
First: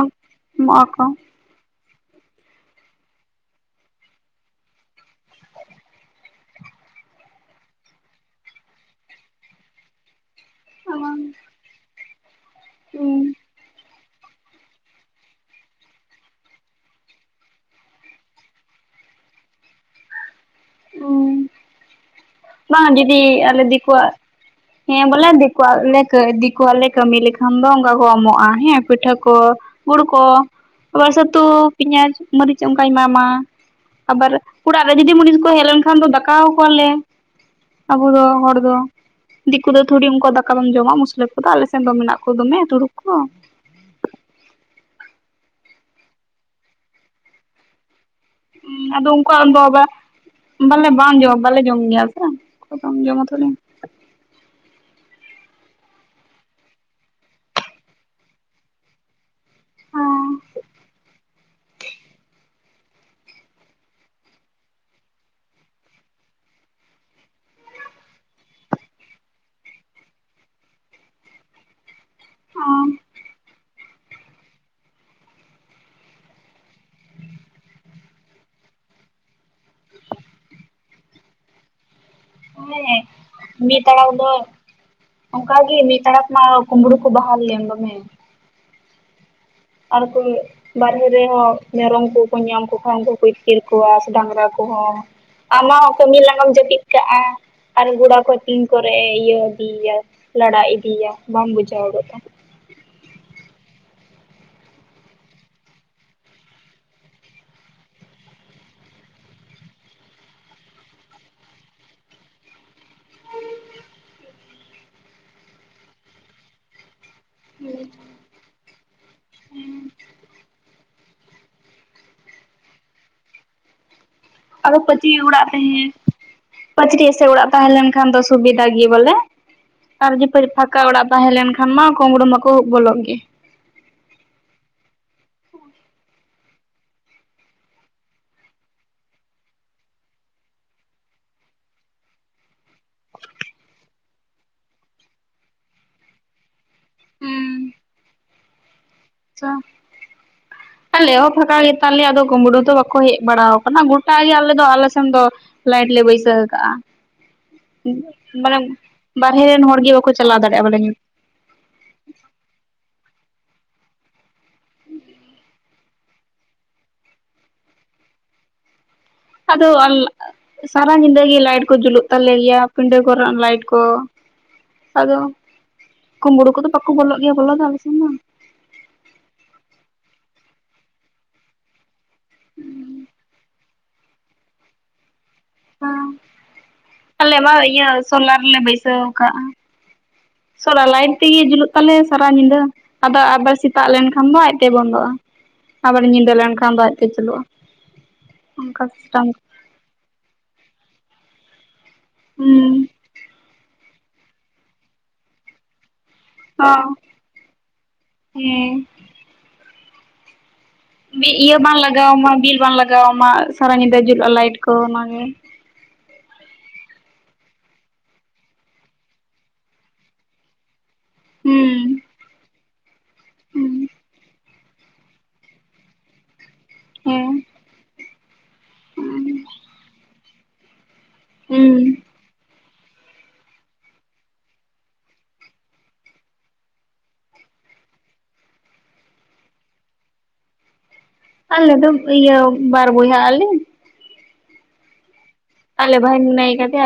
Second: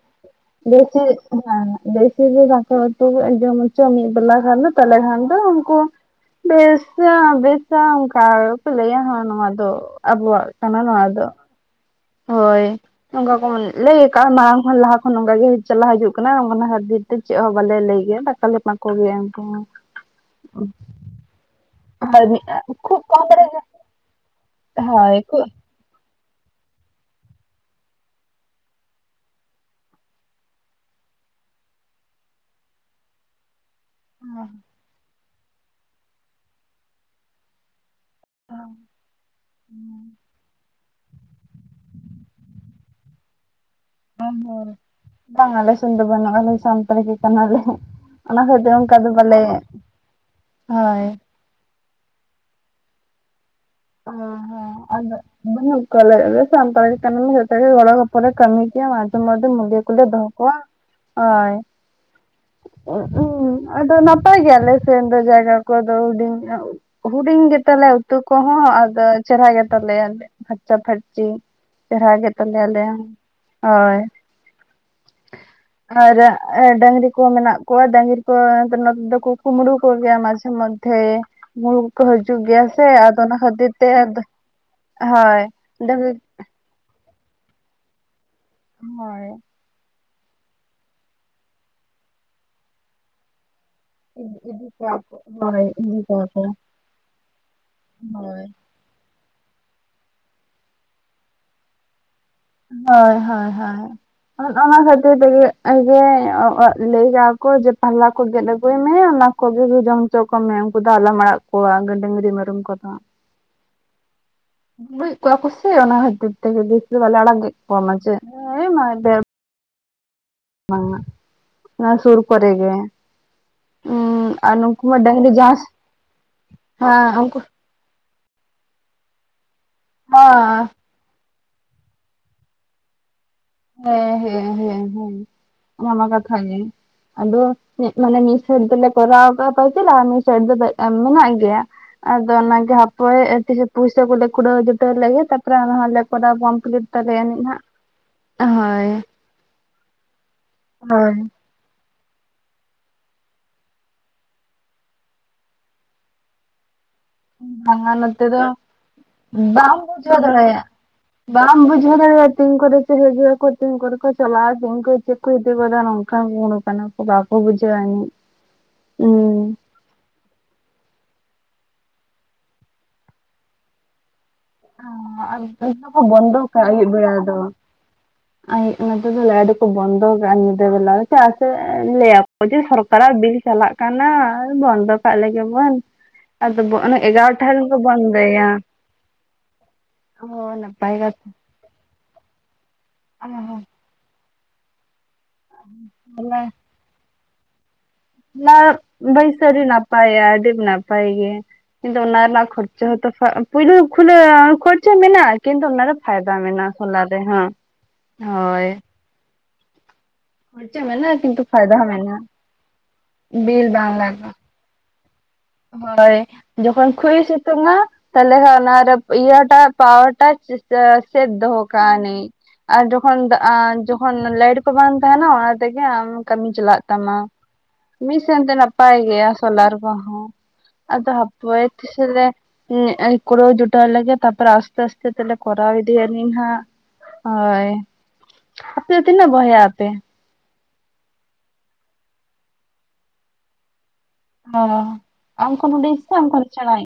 ᱮᱢᱚᱜ-ᱟᱠᱚ᱾ [unintelligible] ᱵᱮᱥᱤ ᱜᱮ ᱫᱟᱠᱟ ᱩᱛᱩ ᱡᱚᱢ ᱚᱪ ᱢᱤᱫ ᱵᱮᱞᱟ ᱠᱷᱟᱱ ᱫᱚ ᱛᱟᱞᱮ ᱠᱷᱟᱱ ᱫᱚ ᱩᱱᱠᱩ ᱵᱮᱥ ᱫᱚ ᱵᱮᱥᱟ ᱚᱝᱠᱟ ᱜᱮ ᱠᱚ ᱞᱟᱹᱭᱟ ᱦᱟᱸᱜ ᱱᱚᱣᱟ ᱫᱚ ᱟᱵᱚᱣᱟᱜ ᱠᱟᱱᱟ ᱱᱚᱣᱟ ᱫᱚ ᱦᱳᱭ ᱱᱚᱝᱠᱟ ᱠᱚ ᱞᱟᱹᱭ ᱠᱟ ᱢᱟᱲᱟᱝ ᱠᱷᱚᱱ ᱞᱟᱦᱟ ᱠᱷᱚᱱ ᱚᱝᱠᱟ ᱜᱮ ᱪᱟᱞᱟᱣ ᱦᱤᱡᱩᱜ ᱠᱟᱱᱟ ᱚᱱᱟ ᱠᱷᱟᱹᱛᱤᱨ ᱛᱮ ᱪᱮᱫ ᱦᱚᱸ ᱵᱟᱞᱮ ᱞᱟᱹᱭ ᱜᱮᱭᱟ ᱫᱟᱠᱟᱞᱮ [unintelligible] ᱠᱚᱜᱮ ᱩᱝᱠᱩ ᱦᱚᱸ ᱚᱸ ᱦᱟᱨ ᱢᱤᱜ ᱵᱟᱝᱼᱟ ᱫᱤᱫᱤ ᱟᱞᱮ ᱫᱤᱠᱩᱣᱟᱜ ᱦᱮᱸ ᱦᱳᱭ ᱵᱚᱞᱮ ᱠᱷᱩᱵ ᱫᱤᱠᱳᱣᱟᱜ ᱞᱮ ᱠᱟᱹ ᱫᱤᱠᱚᱣᱟᱜ ᱞᱮ ᱠᱟᱹᱢᱤ ᱞᱮᱠᱷᱟᱱ ᱫᱚ ᱚᱝᱠᱟ ᱠᱚ ᱮᱢᱚᱜᱼᱟ ᱦᱮᱸ ᱯᱤᱴᱷᱟᱹ ᱠᱚ ᱜᱩᱲ ᱠᱚ᱾ ᱟᱵᱟᱨ ᱥᱟᱹᱛᱩ ᱯᱮᱸᱭᱟᱡᱽ ᱢᱟᱹᱨᱤᱪ ᱚᱝᱠᱟᱭ ᱮᱢᱟ ᱢᱟ᱾ ᱟᱵᱟᱨ ᱩᱲᱟᱜ ᱨᱮ ᱡᱩᱫᱤ ᱢᱩᱱᱤᱥ ᱠᱚ ᱦᱮᱡ ᱞᱮᱱ ᱠᱷᱟᱱ ᱫᱚ ᱫᱟᱠᱟᱣᱟ ᱠᱚᱣᱟ ᱞᱮ᱾ ᱟᱵᱩ ᱫᱚ ᱦᱚᱲ ᱫᱚ ᱫᱤᱠᱩ ᱫᱚ ᱛᱷᱩᱲᱤ ᱩᱝᱠᱩᱣᱟᱜ ᱫᱟ ᱠᱟᱢ ᱮᱢ ᱡᱚᱢᱟ ᱢᱩᱥᱞᱟᱹ ᱠᱚ ᱫᱚ ᱟᱞᱮ ᱥᱮᱱ ᱫᱚ ᱢᱮᱱᱟᱜ ᱠᱚ ᱫᱚᱢᱮ ᱛᱩᱲᱩᱠ ᱠᱚ᱾ [unintelligible] ᱵᱟᱝ ᱟᱞᱮ ᱥᱮᱱ ᱫᱚ ᱵᱟᱱᱩᱜᱼᱟ ᱟᱞᱮ ᱥᱟᱱᱛᱟᱲ ᱜᱮ ᱠᱟᱱᱟ ᱞᱮ᱾ ᱟᱫᱚ ᱩᱝᱠᱩᱣᱟᱜ ᱵᱟ ᱵᱚᱞᱮ ᱦᱳᱭ ᱵᱟᱝ ᱡᱚᱢ ᱵᱟᱞᱮ ᱡᱚᱢ ᱜᱮᱭᱟ [unintelligible] ᱡᱚᱢᱟ ᱛᱷᱳᱲᱮ᱾ ᱚᱸ [unintelligible] ᱵᱟᱹᱱᱩᱜ ᱠᱚᱣᱟ ᱟᱞᱮ ᱟᱞᱮ ᱥᱟᱱᱛᱟᱲ ᱜᱮ ᱠᱟᱱᱟᱞᱮ ᱡᱷᱚᱛᱚ ᱜᱮ ᱜᱚᱲᱚ-ᱜᱚᱯᱚ ᱞᱮ ᱠᱟᱢᱤ ᱜᱮᱭᱟ ᱢᱟᱡᱷᱮ ᱢᱚᱫᱽᱫᱷᱮ ᱢᱩᱞᱭᱟᱹ ᱠᱚ ᱞᱮ ᱫᱚ ᱦᱚᱸ ᱠᱚᱣᱟ ᱦᱚᱭ᱾ ᱩᱸᱜ ᱩᱸ ᱟᱫᱚ ᱱᱟᱯ ᱜᱮᱭᱟᱞᱮ ᱥᱮᱱ ᱫᱚ ᱡᱟᱭᱜᱟ ᱠᱚ ᱫᱚ ᱦᱩᱸᱰᱤᱧ ᱧᱚᱸᱜ᱾ ᱦᱩᱸᱰᱤᱧ ᱜᱮᱛᱟ ᱞᱮᱭᱟ ᱩᱛᱩ ᱠᱚ ᱦᱚᱸ ᱟᱫᱚ ᱪᱮᱨᱦᱟ ᱜᱮᱛᱟ ᱞᱮᱭᱟ ᱯᱷᱟᱨᱪᱟ-ᱯᱷᱟᱨᱪᱤ᱾ ᱪᱮᱨᱦᱟ ᱜᱮ ᱛᱟᱞᱮᱭᱟ ᱟᱞᱮᱭᱟᱝ ᱚᱭ᱾ [unintelligible] ᱟᱨ ᱰᱟᱝᱨᱤ ᱠᱚ ᱢᱮᱱᱟᱜ ᱠᱚᱣᱟ ᱰᱟᱝᱨᱤ ᱠᱚ ᱟᱫᱚ ᱱᱚᱛᱮ ᱫᱚ ᱠᱚ ᱠᱩᱢᱲᱩ ᱠᱚ ᱜᱮᱭᱟ ᱢᱟᱡᱷᱮ ᱢᱚᱫᱽ ᱦᱮᱸ ᱠᱩᱢᱲᱩ ᱠᱚ ᱠᱚ ᱦᱟᱡᱩᱜ ᱜᱮᱭᱟ ᱥᱮ ᱟᱫ ᱢᱤᱫ ᱛᱟᱲᱟᱠ ᱫᱚ ᱦᱳᱭ ᱚᱝᱠᱟ ᱜᱤ ᱢᱤᱫ ᱰᱟᱹᱝᱨᱤ ᱛᱟᱲᱟᱠ ᱢᱟ ᱠᱩᱢᱲᱩ ᱠᱚ ᱵᱟᱦᱟᱞ ᱞᱮᱱ ᱫᱚᱢᱮ᱾ ᱦᱚᱭ᱾ ᱟᱨ ᱠᱚ ᱵᱟᱨᱦᱮ ᱨᱮ ᱦᱚᱸ ᱢᱮᱨᱚᱢ ᱠᱚ ᱠᱚ ᱧᱟᱸᱢ ᱠᱚ ᱠᱷᱟᱱ ᱫᱚ ᱠᱚ ᱤᱫ ᱠᱤᱨ ᱠᱚᱣᱟ ᱥᱮ ᱰᱟᱝᱨᱟ ᱠᱚ ᱤᱫᱤ ᱠᱚᱣᱟ ᱦᱚᱸ᱾ ᱠᱚ ᱟᱢ ᱦᱳᱭ ᱢᱟ ᱤᱫᱤ ᱠᱟᱹᱢᱤ ᱠᱚᱣᱟ ᱠᱚ ᱞᱟᱸᱜᱟᱢ ᱡᱟᱹᱯᱤᱫ ᱠᱟᱜᱼᱟ ᱟᱨ ᱜᱚᱨᱟ ᱠᱚ ᱦᱳᱭ [unintelligible] ᱛᱚᱨᱮ ᱤᱭᱟᱹ ᱤᱫᱤᱭᱟᱭ ᱞᱟᱲᱟ ᱤᱫᱤᱭᱟ ᱵᱟᱢ ᱵᱩᱡᱟ [unintelligible] ᱫᱚ᱾ ᱦᱳᱭ ᱦᱚᱭ ᱦᱚᱭ᱾ ᱟᱨ ᱚᱱᱟ ᱠᱷᱟᱹᱛᱤᱨ ᱛᱮᱜᱮ ᱡᱮ ᱞᱟᱹᱭ ᱠᱚ ᱡᱮ ᱯᱟᱦᱞᱟ ᱠᱚ ᱜᱮᱜ ᱟᱹᱜᱩᱭ ᱢᱮ ᱚᱱᱟ ᱠᱚᱜᱮ ᱜᱮ ᱡᱚᱢ ᱦᱚᱪᱚ ᱠᱚᱢᱮ ᱩᱝᱠᱩ ᱫᱚ ᱟᱞᱚᱢ ᱟᱲᱟᱜ ᱠᱚᱣᱟ ᱰᱟᱹᱝᱨᱤ ᱢᱮᱨᱚᱢ ᱠᱚ ᱫᱚ᱾ ᱠᱩᱢᱲᱩ ᱭᱮᱫ ᱠᱚᱣᱟ ᱠᱚ ᱥᱮ ᱚᱱᱟ ᱠᱷᱟᱹᱛᱤᱨ ᱛᱮ ᱜᱮ ᱵᱤᱥ ᱫᱚ ᱵᱟᱞᱮ ᱟᱲᱟᱜᱮᱜ ᱠᱚᱣᱟ ᱢᱟᱡᱷᱮ ᱮᱻ [unintelligible] ᱦᱩᱸ᱾ ᱵᱟᱝ ᱢᱟ ᱚᱱᱟ ᱥᱩᱨ ᱠᱚ ᱨᱮ ᱜᱮ ᱩᱸᱜ ᱟᱫᱚ ᱯᱟᱹᱪᱤ ᱚᱲᱟᱜ ᱨᱮ ᱯᱟᱹᱪᱨᱤ ᱦᱮᱸ ᱮᱥᱮᱜ ᱩᱱᱠᱩ ᱚᱲᱟᱜ ᱛᱟᱦᱮ ᱞᱮᱱ ᱠᱷᱟᱱ ᱫᱚ ᱥᱩᱵᱤᱛᱟ ᱜᱮᱭᱟ ᱵᱚᱞᱮ ᱟᱨ ᱡᱤᱯᱟᱹ ᱦᱮᱸ ᱯᱷᱟᱸᱠᱟ ᱚᱲᱟᱜ ᱛᱟᱦᱮᱸ ᱞᱮᱱ ᱠᱷᱟᱱ ᱢᱟ ᱠᱩᱢᱲᱩ ᱢᱟ ᱠᱚ ᱵᱚᱞᱚᱜ ᱜᱮ᱾ ᱦᱮᱸ ᱦᱮᱸ ᱦᱮᱸ ᱦᱮᱸ ᱚᱱᱟ ᱢᱟ ᱠᱟᱛᱷᱟ ᱜᱮ᱾ ᱟᱫᱚ ᱮᱸᱜ ᱢᱟᱱᱮ ᱢᱤᱜ ᱥᱟᱭᱤᱴ ᱫᱚᱞᱮ ᱠᱚᱨᱟᱣ ᱠᱟᱜ-ᱟ [unintelligible] ᱟᱨ ᱢᱤᱜ ᱥᱟᱭᱤᱴ ᱫᱚ ᱢᱮᱱᱟᱜ ᱜᱮᱭᱟ᱾ ᱟᱫᱚ ᱚᱱᱟ ᱜᱮ ᱦᱟᱯᱳᱭ ᱛᱤᱥ ᱯᱩᱭᱥᱟᱹ ᱠᱚᱞᱮ ᱠᱩᱰᱟᱹᱣ ᱡᱩᱴᱟᱹᱣ ᱞᱮᱜᱮ ᱛᱟᱨᱯᱚᱨᱮ ᱟᱨᱚ ᱦᱟᱸᱜ ᱞᱮ ᱠᱚᱨᱟᱣ ᱠᱚᱢᱯᱤᱞᱤᱴ ᱛᱟᱞᱮ ᱭᱟᱱᱤᱜ ᱦᱟᱸᱜ᱾ ᱚᱦᱚᱭ᱾ ᱪᱟ ᱟᱞᱮ ᱦᱚᱸ ᱯᱷᱟᱠᱟ ᱜᱮ ᱫᱚ ᱠᱩᱢᱵᱩᱲᱩ ᱫᱚ ᱵᱟᱠᱚ ᱦᱮᱡ ᱵᱟᱲᱟ ᱟᱠᱟᱱᱟ ᱜᱚᱴᱟᱜ ᱜᱮ ᱟᱞᱮ ᱫᱚ ᱟᱞᱮ ᱥᱮᱱ ᱫᱚ᱾ ᱞᱟᱭᱤᱴ ᱞᱮ ᱵᱟᱹᱭᱥᱟᱹ ᱠᱟᱜᱼᱟ᱾ ᱵᱟᱝᱟ ᱱᱚᱛᱮ ᱫᱚ ᱢᱟᱱᱮ ᱵᱟᱨᱦᱮ ᱨᱮᱱ ᱵᱟᱢ ᱦᱚᱲ ᱜᱮ ᱵᱟᱠᱚ ᱵᱩᱡᱷᱟᱹᱣ ᱪᱟᱞᱟᱣ ᱫᱟᱲᱮᱭᱟᱜᱼᱟ ᱫᱟᱲᱮᱭᱟᱜ ᱵᱟᱞᱮ ᱵᱟᱢ ᱵᱩᱡ ᱫᱟᱲᱭᱟ ᱟ ᱛᱤᱱ ᱠᱚᱨᱮ ᱦᱤᱡᱩᱜ ᱛᱤᱱ ᱠᱚᱨᱮ ᱪᱟᱞᱟᱜ ᱟᱠᱚ ᱩᱱᱠᱩ ᱠᱚ᱾ [inaudible] ᱤᱫᱤ ᱠᱟᱱᱟ ᱠᱚ ᱵᱟᱠᱚ ᱦᱩᱸ [inaudible] ᱥᱟᱨᱟ ᱧᱤᱫᱟᱹ ᱜᱤ ᱞᱟᱭᱤᱴ ᱠᱚ ᱡᱩᱞᱩᱜ ᱛᱟᱞᱮ ᱜᱮᱭᱟ ᱯᱤᱰᱟᱹ ᱠᱚᱨᱮ ᱞᱟᱭᱤᱴ ᱠᱚ᱾ ᱟᱫᱚ ᱟᱨ ᱠᱚ ᱵᱚᱱᱫᱚ ᱠᱩᱢᱵᱩᱲᱩ ᱠᱚᱫᱚ ᱠᱟᱜᱼᱟ ᱟᱹᱭᱩᱵ ᱵᱟᱠᱚ ᱵᱮᱲᱟ ᱵᱚᱞᱚᱜ ᱜᱮᱭᱟ ᱵᱚᱞᱚ ᱫᱚ ᱟᱞᱮᱥᱮᱱ ᱢᱟ᱾ ᱱᱚᱛᱮ ᱫᱚ ᱞᱟᱭᱤᱴ ᱫᱚᱠᱚ ᱵᱚᱱᱫᱚ ᱠᱟᱜᱼᱟ ᱧᱤᱫᱟᱹ ᱵᱮᱞᱟ ᱫᱚ ᱪᱟᱜ ᱥᱮ ᱞᱟᱹᱭᱟᱠᱚ ᱡᱮ ᱥᱚᱨᱠᱟᱨᱟᱜ ᱵᱤᱞ ᱪᱟᱞᱟᱜ ᱠᱟᱱᱟ ᱠᱟᱱᱟ ᱵᱚᱱᱫᱚ ᱠᱟᱜ ᱞᱮᱜᱮ ᱵᱚᱱ ᱟᱫᱚ ᱚᱱ ᱮᱜᱟᱨᱚᱴ ᱨᱮᱠᱚ ᱵᱚᱱᱫᱚᱭᱟ᱾ ᱥᱟᱹᱣ ᱠᱟᱜᱼᱟ ᱾ ᱚ ᱥᱚᱞᱟᱨ ᱱᱟᱯᱟᱭ ᱞᱟᱭᱤᱴ ᱠᱟᱛᱷᱟ ᱛᱮᱜᱮ ᱡᱩᱞᱩᱜ ᱛᱟᱞᱮᱭᱟ ᱥᱟᱨᱟ ᱧᱤᱫᱟᱹ ᱟᱫᱚ ᱟᱵᱟᱨ ᱥᱮᱛᱟᱜ ᱞᱮᱱᱠᱷᱟᱱ ᱫᱚ ᱟᱡᱛᱮ ᱵᱚᱱᱫᱚᱜᱼᱟ᱾ ᱟᱵᱟᱨ ᱧᱤᱫᱟᱹ ᱛᱟᱦᱚᱞᱮ ᱞᱮᱱ ᱠᱷᱟᱱ ᱟᱡᱛᱮ ᱪᱟᱞᱩᱜᱼᱟ᱾ ᱚᱱᱟ ᱵᱟᱹᱭᱥᱟᱹ ᱟᱹᱰᱤ ᱱᱟᱯᱟᱭ ᱟᱹᱰᱤ ᱱᱟᱯᱟᱭ ᱜᱮ ᱠᱤᱱᱛᱩ ᱚᱱᱟ ᱨᱮᱱᱟᱜ ᱠᱷᱨᱪ ᱦᱩᱸ ᱡᱮᱛᱚ ᱯᱩᱭᱞᱩ ᱠᱷᱩᱞᱟᱹ ᱠᱷᱚᱨᱪᱟ ᱢᱮᱱᱟᱜᱼᱟ ᱠᱤᱱᱛᱩ ᱚᱱᱟ ᱨᱮ ᱯᱷᱟᱭᱫᱟ ᱢᱮᱱᱟᱜ ᱟ ᱦᱚᱸ ᱥᱚᱞᱟᱨ ᱨᱮᱦᱚᱸ ᱦᱳᱭ᱾ ᱦᱮᱸ ᱠᱷᱚᱨᱪᱟ ᱢᱟᱱᱮ᱾ ᱤᱭᱟᱹ ᱵᱟᱝ ᱞᱟᱜᱟᱣ ᱟᱢᱟ ᱵᱤᱞ ᱵᱟᱝ ᱞᱟᱜᱟᱣᱟ ᱟᱢᱟ ᱵᱤᱞ ᱥᱟᱨᱟ ᱵᱟᱝ ᱧᱤᱫᱟᱹ ᱞᱟᱜᱟᱜᱼᱟ ᱡᱩᱞᱩᱜᱼᱟ ᱞᱟᱭᱤᱴ ᱠᱚ ᱚᱱᱟᱜᱮ᱾ ᱦᱳᱭ᱾ ᱡᱚᱠᱷᱚᱱ ᱠᱷᱩᱭᱮ ᱥᱤᱛᱩᱝᱼᱟ ᱛᱟᱦᱚᱞᱮ ᱠᱷᱟᱱ ᱚᱱᱟ ᱤᱭᱟᱹᱴᱟᱜ ᱯᱟᱣᱟᱨ ᱴᱟᱜ ᱥᱮᱫ ᱫᱚᱦᱚ ᱦᱩᱸ ᱠᱟᱜᱼᱟᱱᱤᱡ ᱟᱨ ᱡᱚᱠᱷᱚᱱ ᱦᱩᱸ ᱡᱚᱠᱷᱚᱱ ᱞᱟᱭᱤᱴ ᱵᱟᱝ ᱛᱟᱦᱮᱱᱟ ᱚᱱᱟ ᱛᱮᱜᱮ ᱟᱢ ᱠᱟᱹᱢᱤ ᱪᱟᱞᱟᱜ ᱛᱟᱢᱟ᱾ ᱦᱮᱸ ᱢᱤᱜ ᱥᱮᱱ ᱛᱮ ᱱᱟᱯᱟᱭ ᱜᱮᱭᱟ ᱥᱚᱞᱟᱨ ᱠᱚ ᱦᱚᱸ ᱟᱫᱚ ᱦᱟᱯᱳᱭ ᱦᱩᱸ ᱛᱤᱞ ᱠᱩᱲᱟᱣ ᱡᱩᱴᱟᱣ ᱞᱮᱜᱮ ᱛᱟᱨᱯᱚᱨ ᱟᱥᱛᱮ ᱟᱥᱛᱮ ᱛᱮᱞᱮ ᱠᱚᱨᱟᱣ ᱫᱭᱟᱞᱤᱧᱦᱟᱸᱜ᱾ ᱦᱳᱭ ᱟᱯᱮ ᱫᱚ ᱛᱤᱱᱟᱹᱜ ᱵᱚᱭᱦᱟ ᱟᱯᱮ? ᱟᱞᱮ ᱫᱚ ᱤᱭᱟᱹ ᱵᱟᱨ ᱵᱚᱭᱦᱟ ᱟᱞᱤᱧ᱾ ᱚ ᱟᱢ ᱠᱷᱚᱱ ᱦᱩᱰᱤᱧ ᱟᱞᱮ ᱤᱧ ᱥᱮ ᱵᱷᱟᱭ ᱟᱢ ᱠᱷᱚᱱ ᱢᱮᱱᱟᱭ ᱥᱮᱲᱟ ᱠᱟᱫᱮᱭᱟ ᱤᱡ?